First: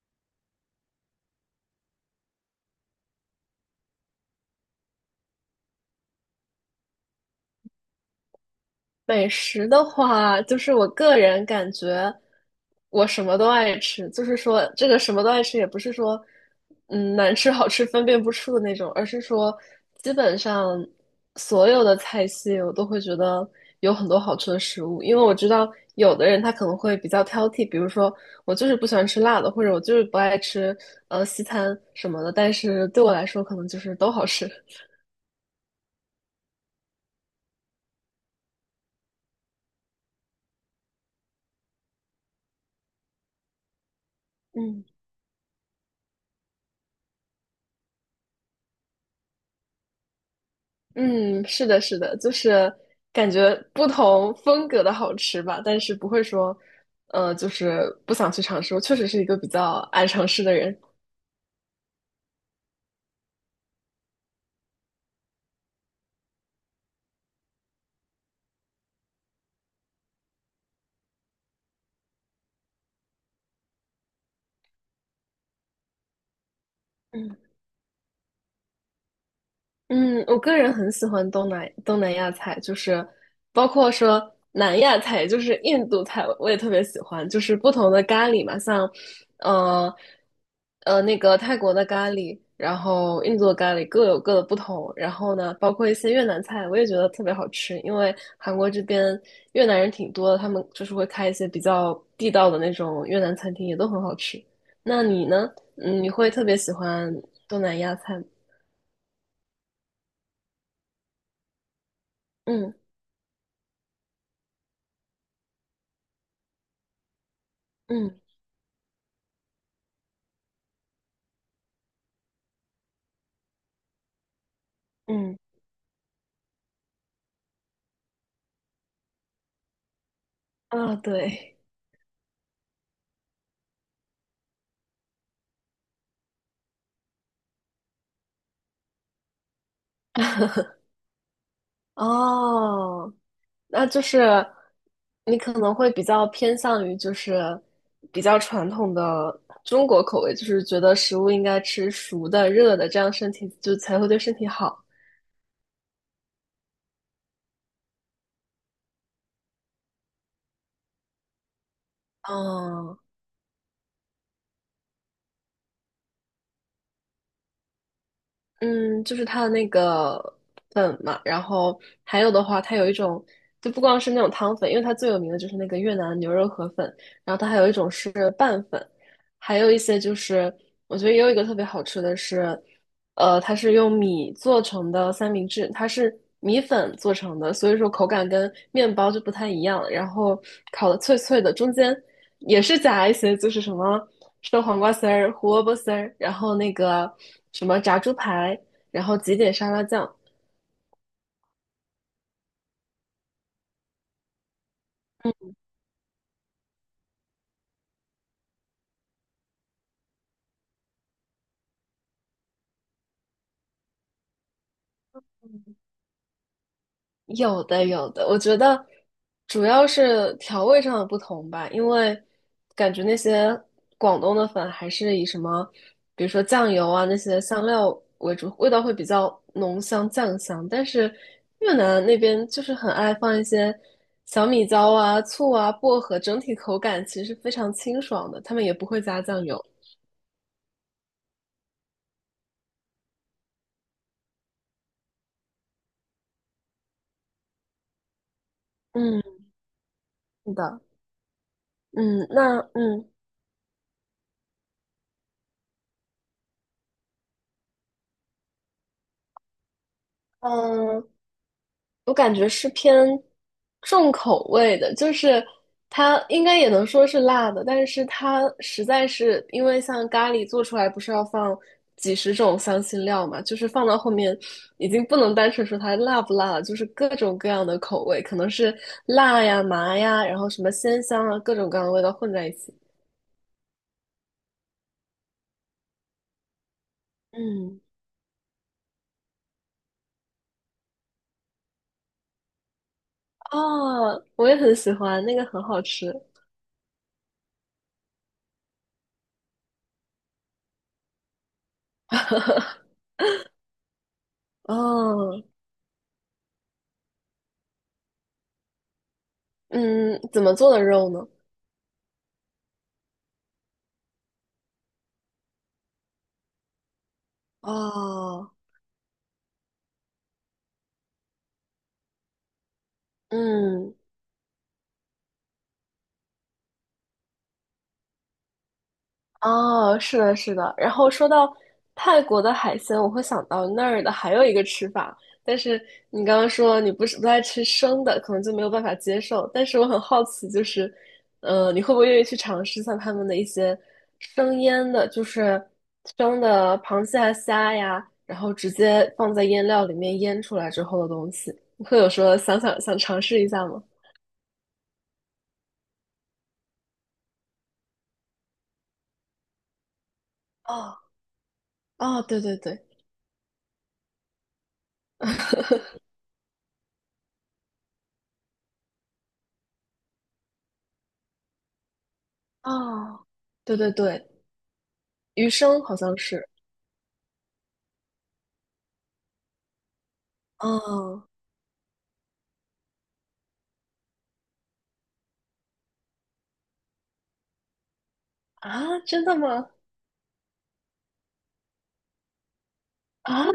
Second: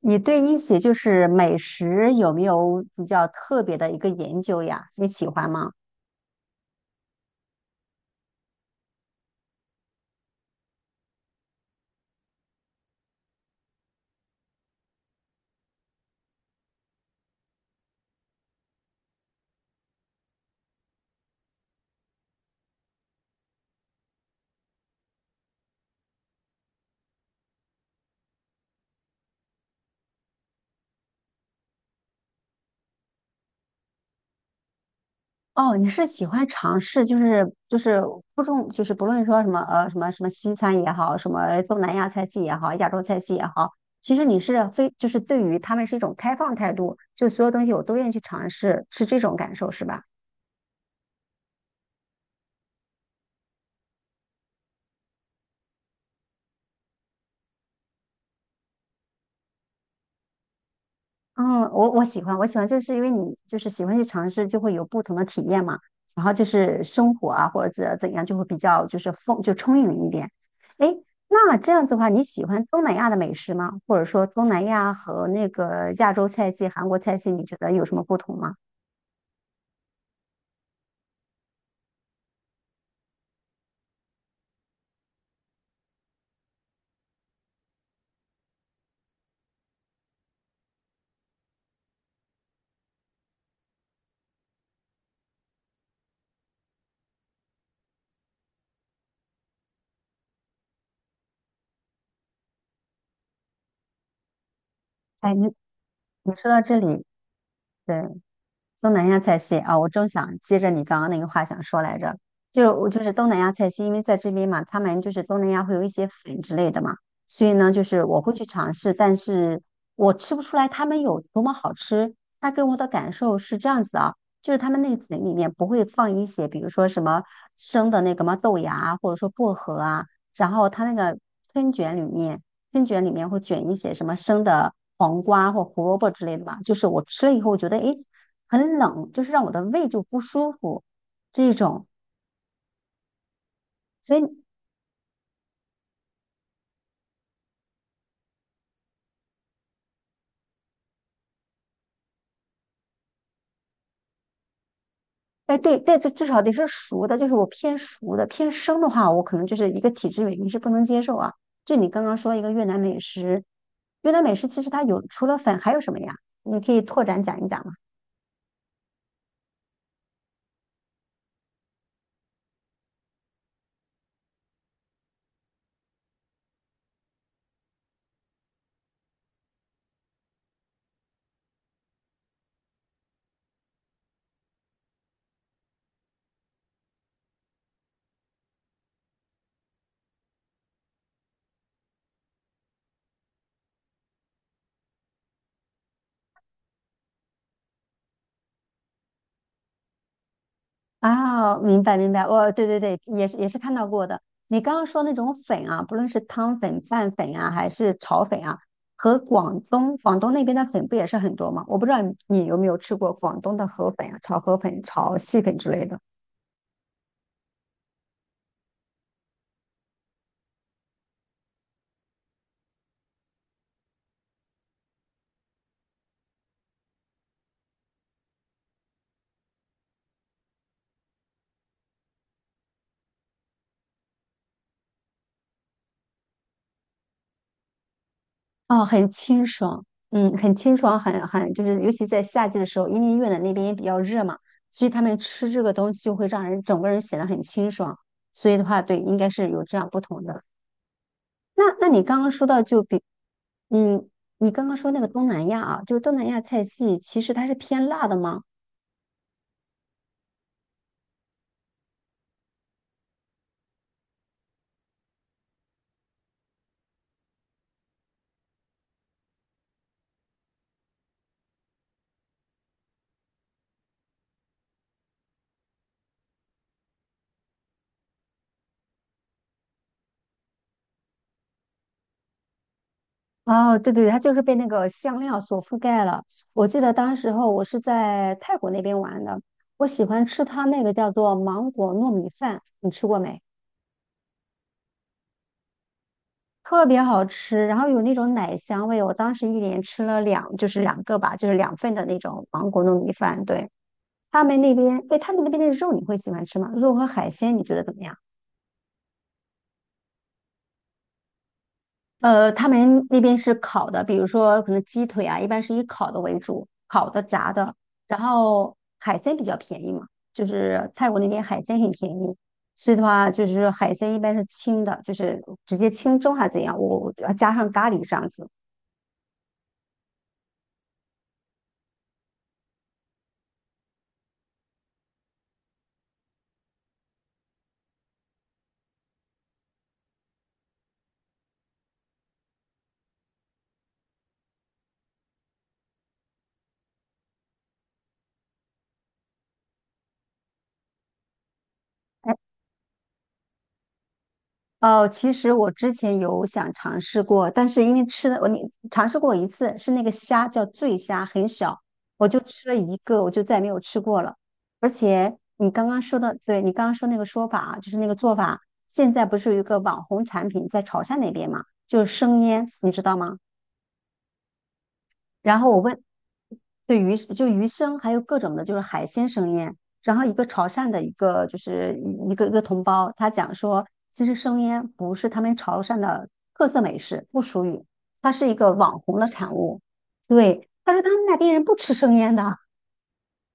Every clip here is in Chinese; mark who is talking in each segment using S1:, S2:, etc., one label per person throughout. S1: 你对一些美食有没有比较特别的一个研究呀？你喜欢吗？
S2: 美食的话，就是我个人感觉，我什么都爱吃。就是说，这个什么都爱吃，也不是说，难吃好吃分辨不出的那种，而是说，基本上所有的菜系我都会觉得有很多好吃的食物。因为我知道有的人他可能会比较挑剔，比如说我就是不喜欢吃辣的，或者我就是不爱吃西餐什么的。但是对我来说，可能就是都好吃。
S1: 哦，你是喜欢尝试，不重，就是不论说什么西餐也好，什么东南亚菜系也好，亚洲菜系也好，其实你是
S2: 嗯。
S1: 非就是对于他们是一种开放态度，就所有东西我都愿意去尝试，是这种感受是吧？
S2: 嗯，是的，是的，就是感觉不同风格的好吃吧，但是不会说，就是不想去尝试。我确实是一个比较爱尝试的人。
S1: 嗯，我喜欢，我喜欢，就是因为你就是喜欢去尝试，就会有不同的体验嘛。然后就是生活啊，或者怎样，就会比较就是丰就充盈一点。诶，那这样子的话，你喜欢东南亚的美食吗？或者说东南亚和那个亚洲菜系、韩国菜系，
S2: 嗯。
S1: 你觉得有什么不同吗？
S2: 嗯，我个人很喜欢东南亚菜，就是包括说南亚菜，就是印度菜，我也特别喜欢。就是不同的咖喱嘛，像呃那个泰国的咖喱，然后印度的咖喱各有各的不同。然后呢，包括一些越南菜，我也觉得特别好吃，因为韩国这边越南人挺多的，他们就是会开一些比较地道的那种越南餐厅，也都很好吃。那你
S1: 哎，你
S2: 呢？嗯，你会
S1: 你
S2: 特
S1: 说
S2: 别
S1: 到
S2: 喜
S1: 这里，
S2: 欢东南亚
S1: 对。
S2: 菜吗？
S1: 东南亚菜系啊，我正想接着你刚刚那个话想说来着，就是
S2: 嗯
S1: 我就是东南亚菜系，因为在这边嘛，他们就是东南亚会有一些粉之类的嘛，所以呢，就是我
S2: 嗯。
S1: 会去尝试，但是我吃不出来他们有多么好吃。它给我的感受是这样子啊，就是他们那个粉里
S2: 嗯，
S1: 面不会放一些，比如说什么生的那个嘛豆芽啊，或者说薄荷啊，然后它那
S2: 啊，
S1: 个
S2: 对，
S1: 春卷里面，春卷里面会卷一些什么生的黄瓜或胡萝卜之类的吧。就是我吃了以后，我觉得诶。很冷，就是让我的胃就不舒服这种。
S2: 哦，那就
S1: 所以，
S2: 是你可能会比较偏向于就是比较传统的中国口味，就是觉得食物应该吃熟的、热的，这样身体就才会对身体好。
S1: 哎，对对，这至少得是熟的，就是我偏熟的，偏生的话，我可能就是一个体质原因是不能接受啊。就你刚刚说一个越南美
S2: 哦，
S1: 食，越南美食其实它有除了粉还有什么呀？你可以拓展讲一讲吗。
S2: 嗯，就是它的那个粉嘛，然后还有的话，它有一种就不光是那种汤粉，因为它最有名的就是那个越南牛肉河粉，然后它还有一种是拌粉，还有一些就是我觉得也有一个特别好吃的是。它是用米做成的三明治，它是米粉做成的，所以说口感跟面包就不太一样。然后烤的脆脆的，中间也是夹一些，就是什么生黄瓜丝儿、胡萝卜丝儿，然后那个什么炸猪排，然后挤点沙拉酱。
S1: 啊，明白明白，我对对对，也是看到过的。你刚刚说那种粉啊，不论是汤粉、拌粉啊，还是炒粉啊，和广东那边的粉不也是很多吗？我不知道你有没有吃过广东的河粉啊，炒河粉、炒细粉之类的。
S2: 有的有的，我觉得主要是调味上的不同吧，因为感觉那些广东的粉还是以什么，比如说酱油啊那些香料为主，味道会比较浓香酱香，但是越南那边就是很爱放一些小米椒啊、醋啊、薄荷，整体口感其实是非常清爽的，他们也
S1: 哦，
S2: 不会
S1: 很
S2: 加酱
S1: 清
S2: 油。
S1: 爽，嗯，很清爽，很就是尤其在夏季的时候，因为越南那边也比较热嘛，所以他们吃这个东西就会让人整个人显得很清爽。所以的话，对，应
S2: 嗯，
S1: 该是有这样不同的。
S2: 是的，
S1: 那你刚
S2: 嗯，
S1: 刚说
S2: 那
S1: 到就比，
S2: 嗯。
S1: 嗯，你刚刚说那个东南亚啊，就是东南亚菜系，其实它是偏辣的吗？
S2: 嗯，我感觉是偏重口味的，就是它应该也能说是辣的，但是它实在是因为像咖喱做出来不是要放几十种香辛料嘛，就是放到后面已经不能单纯说它辣不辣了，就是各种各样的口味，可能是辣呀、麻呀，然后什么鲜香啊，各种各样的味道混在一起。
S1: 哦，对对对，它就是被那个香料所覆盖了。我记得当时候我是
S2: 嗯，
S1: 在泰国那边玩的，我喜欢吃它那个叫做芒果糯米饭，你吃过没？
S2: 哦，我也很喜欢，那个很好吃。
S1: 特别好吃，然后有那种奶香味。我当时一连吃了两，就是两个吧，就是两份的那种芒果糯米饭。对，他们那边，哎，他
S2: 哦，
S1: 们那边的肉你会喜欢吃吗？肉和海鲜你觉得怎么样？
S2: 嗯，怎么做的肉呢？
S1: 呃，他们那边是烤的，比如说可能鸡腿啊，一般是以烤的为主，烤的、炸的，然
S2: 哦，
S1: 后海鲜比较便宜嘛，就是泰国那边海鲜很便宜，所以的话就是海
S2: 嗯。
S1: 鲜一般是清的，就是直接清蒸还是怎样，我加上咖喱这样子。
S2: 哦，是的，是的。然后说到泰国的海鲜，我会想到那儿的还有一个吃法，但是你刚刚说你不是不爱吃生的，可能就没有办法接受。但是我很好奇，就是，你会不会愿意去尝试像他们的一些生腌的，就是生的螃蟹啊、虾呀，然后直接放在腌料里面腌出来之后的东西？你会有说想尝试一下吗？
S1: 哦，其实我之前有想尝试过，但是因为吃的尝试过一次，是那个虾叫
S2: 哦，
S1: 醉虾，很小，
S2: 哦，
S1: 我就
S2: 对对
S1: 吃了
S2: 对，
S1: 一个，我就再也没有吃过了。而且你刚刚说的，对你刚刚说那个说法啊，就是那个做法，现在不是有一个网红产品在潮汕那边嘛，就是生腌，你知道
S2: 哦，
S1: 吗？
S2: 对对对，鱼
S1: 然后我
S2: 生好
S1: 问，
S2: 像是。
S1: 鱼生，还有各种的，就是海鲜生腌。然后一个潮汕的
S2: 哦，
S1: 一个同胞，他讲说，其实生腌不是他们潮汕的特色美食，不属于，它是一个网
S2: 啊，
S1: 红
S2: 真
S1: 的
S2: 的
S1: 产
S2: 吗？
S1: 物。对，他说他们那边人不吃生腌的，
S2: 啊，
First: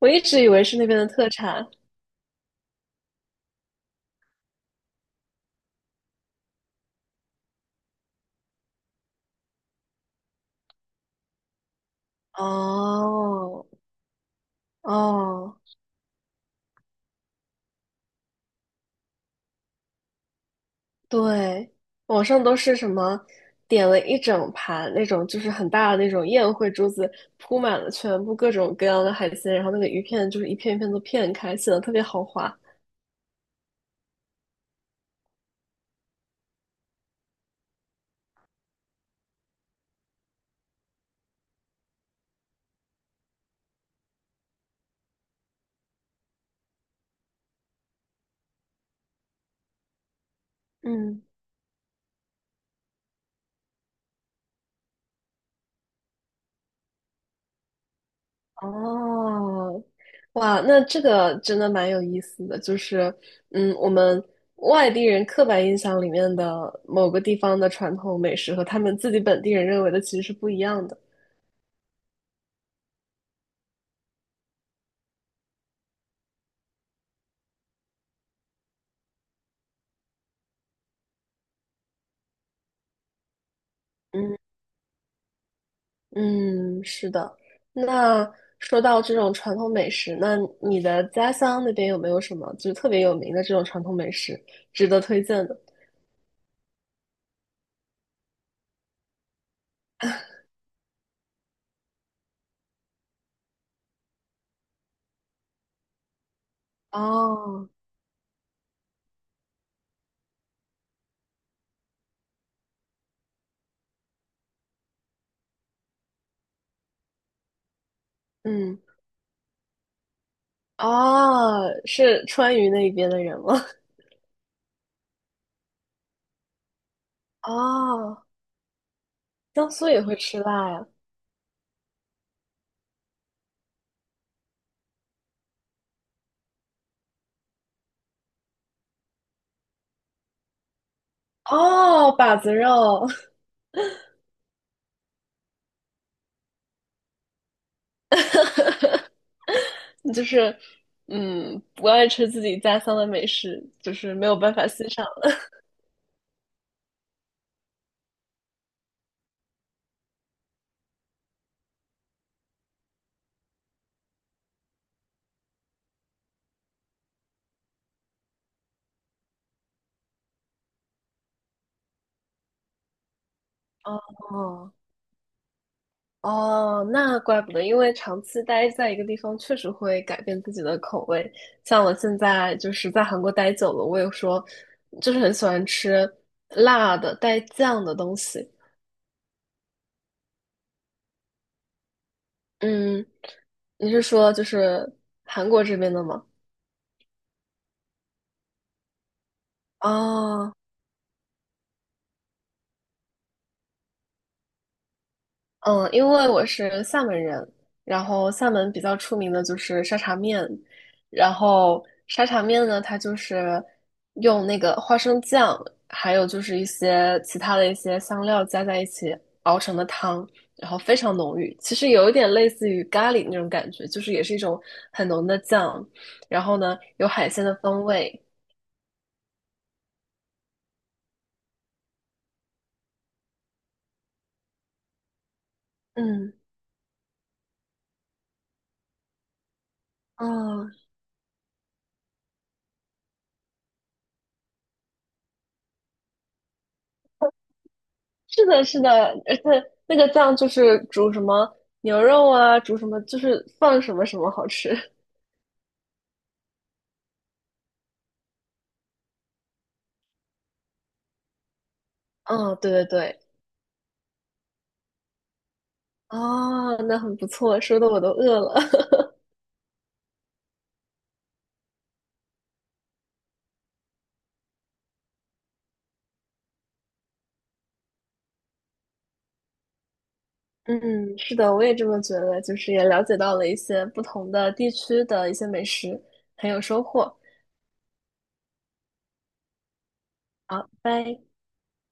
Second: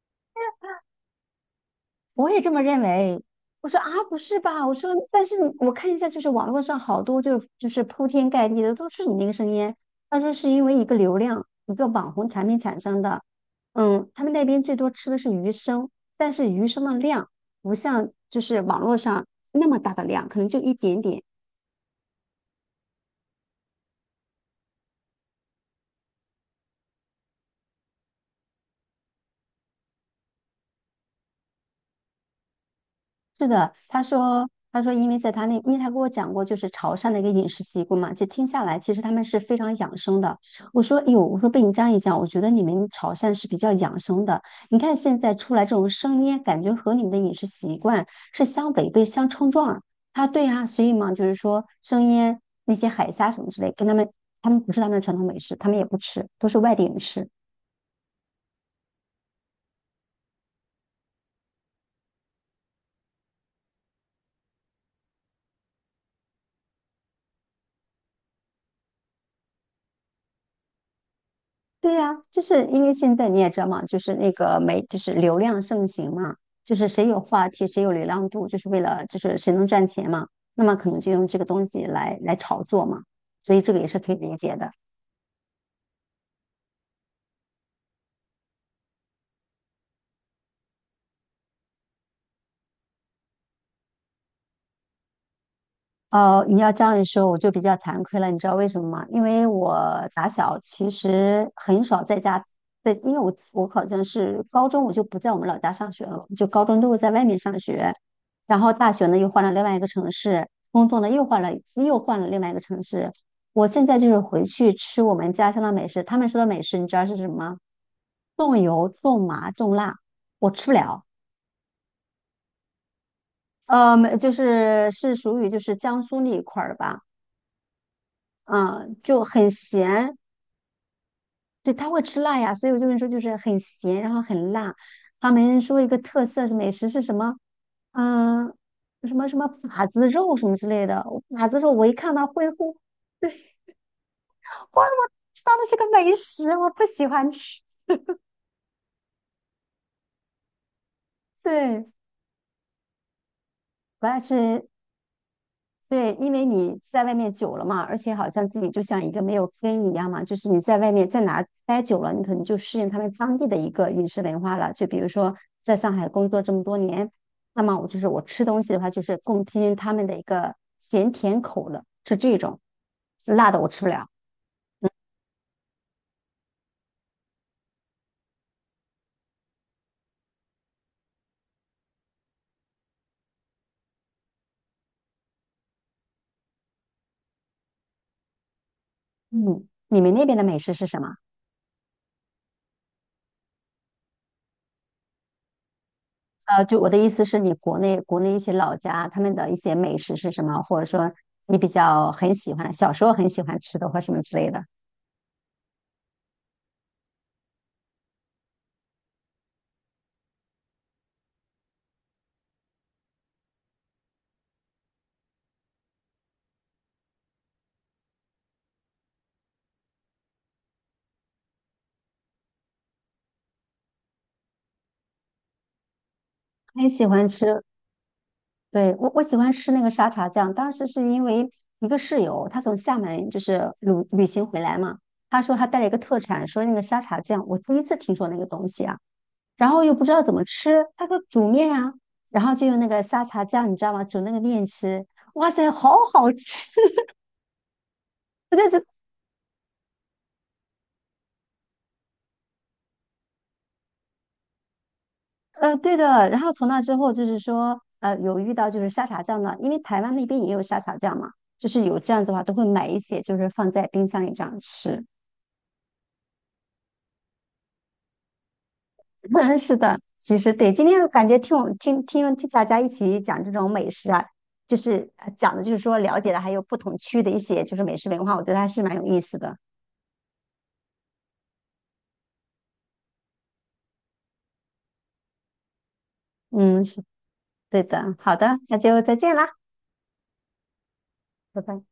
S2: 我一直以为是那边的特产。
S1: 我也这么认为。我说啊，不是吧？我说，但是看一下，就是网络上好多铺天盖地的都是你那个声音。他说是因为一个流量，一个网红产品产生的。
S2: 哦，
S1: 嗯，他们那边最多吃的是鱼
S2: 哦，
S1: 生，但是鱼生的量不像就是网络上那么大的量，可能就一点点。
S2: 对，网上都是什么点了一整盘那种，就是很大的那种宴会桌子，铺满了全部各种各样的海鲜，然后那个鱼片就是一片一片都片开，显得特别豪华。
S1: 是的，他说，他说，因为在他那，因为他跟我讲过，就是潮汕的一个饮食习惯嘛，就听下来，其实他们是非常养生的。我说，哎呦，我说被你这样一讲，我觉得你们潮汕是比较养生的。你看现在出来这种生腌，感觉和你们的饮食习惯是相违背、相冲撞儿他对啊，所以嘛，
S2: 嗯
S1: 就是说生腌那些海虾什么之类，跟他们不是他们的传统美食，他们也不吃，都是外地人吃。
S2: 哦，哇，那这个真的蛮有意思的，就是，嗯，我们外地人刻板印象里面的某个地方的传统美食和他们自己本地人认为的其实是不一样的。
S1: 对呀，就是因为现在你也知道嘛，就是那个媒，就是流量盛行嘛，就是谁有话题，谁有流量度，就是为了就是谁能赚钱嘛，那么可能就用这个东西来炒作嘛，所以这个也是可以理解的。
S2: 嗯，是的。那说到这种传统美食，那你的家乡那边有没有什么就是特别有名的这种传统美食值得推荐的？
S1: 呃，你要这样一说，我就比较惭愧了，你知道为什么吗？因为我打小其实很少在家，因为我好像是高中我就不在我们老家上学了，就高中都是在外面上
S2: 哦，
S1: 学，然后大学呢又换了另外一个城市，工作呢又换了另外一个城市。我现在就是回去吃我们家乡的美食，他们说的美食你知道是什么吗？重
S2: 嗯，
S1: 油、重麻、重辣，我吃不了。
S2: 哦，是川渝那边的人吗？
S1: 呃，没就是是属于就是江苏那一块儿的吧。
S2: 哦，
S1: 嗯，就很
S2: 江苏也
S1: 咸，
S2: 会吃辣呀。
S1: 对，他会吃辣呀，所以我就跟你说，就是很咸，然后很辣。他们说一个特色是美食是什么？嗯，什么什么把子肉什么之类的。把子肉我一看
S2: 哦，
S1: 到
S2: 把
S1: 会
S2: 子
S1: 乎，
S2: 肉，
S1: 哇，我知道那是个美食，我不喜欢吃，
S2: 就是，嗯，
S1: 对，
S2: 不爱吃自己家乡的美食，就
S1: 不
S2: 是
S1: 爱
S2: 没有办法
S1: 吃，
S2: 欣赏了。
S1: 对，因为你在外面久了嘛，而且好像自己就像一个没有根一样嘛，就是你在外面在哪待久了，你可能就适应他们当地的一个饮食文化了。就比如说在上海工作这么多年，那么我就是我吃东西的话，就是更偏向他们的一个咸甜口了，是这种，辣的我吃不了。
S2: 哦哦，那怪不得，因为长期待在一个地方，确实会改变自己的口味。像我现在就是在韩国待久了，我也说，就是很喜欢吃辣的带酱的东西。
S1: 嗯，你们那边的美食是什么？
S2: 嗯，你是说就是韩国这边的吗？
S1: 呃，就我的意思是你国内一些老家他们的一些美食是什
S2: 哦
S1: 么，或者说你比较很喜欢，小时候很喜欢吃的或什么之类的。
S2: 嗯，因为我是厦门人，然后厦门比较出名的就是沙茶面，然后沙茶面呢，它就是用那个花生酱，还有就是一些其他的一些香料加在一起熬成的汤，然后非常浓郁，其实有一点类似于咖喱那种感觉，就是也是一种很浓的酱，然后呢
S1: 很喜
S2: 有
S1: 欢
S2: 海鲜的
S1: 吃，
S2: 风味，
S1: 对，我喜欢吃那个沙茶酱，当时是因为一个室友，他从厦门就是旅行回来嘛，他说他带了一个特
S2: 嗯。
S1: 产，说那个沙茶酱，我第一次听说那个东西啊，然后又不知道怎么
S2: 哦，
S1: 吃，他说煮面啊，然后就用那个沙茶酱，你知道吗？煮那个面吃，哇塞，好好吃！
S2: 是
S1: 我
S2: 的，
S1: 在
S2: 是
S1: 这，
S2: 的，而且那个酱就是煮什么牛肉啊，煮什么就是放什么什么好吃。
S1: 呃，对的。然后从那之后就是说，呃，有遇到就是沙茶酱的，因为台湾那边也有沙茶酱嘛，就是有这样子的话，都
S2: 嗯，
S1: 会
S2: 对对
S1: 买一些，
S2: 对，
S1: 就是放在冰箱里这样吃。
S2: 哦，那很不错，说的我都饿了。
S1: 嗯，是的，其实对，今天感觉听我听听听大家一起讲这种美食啊，讲的就是说了解了还有不同区的一些就是美食文化，我觉得还是蛮有意思的。
S2: 嗯，是的，我也这么觉得，就是也了解到了一些不同的地区的一些美食，很有收
S1: 嗯，是
S2: 获。
S1: 对的，好的，那就再见啦，
S2: 好，拜拜。
S1: 拜拜。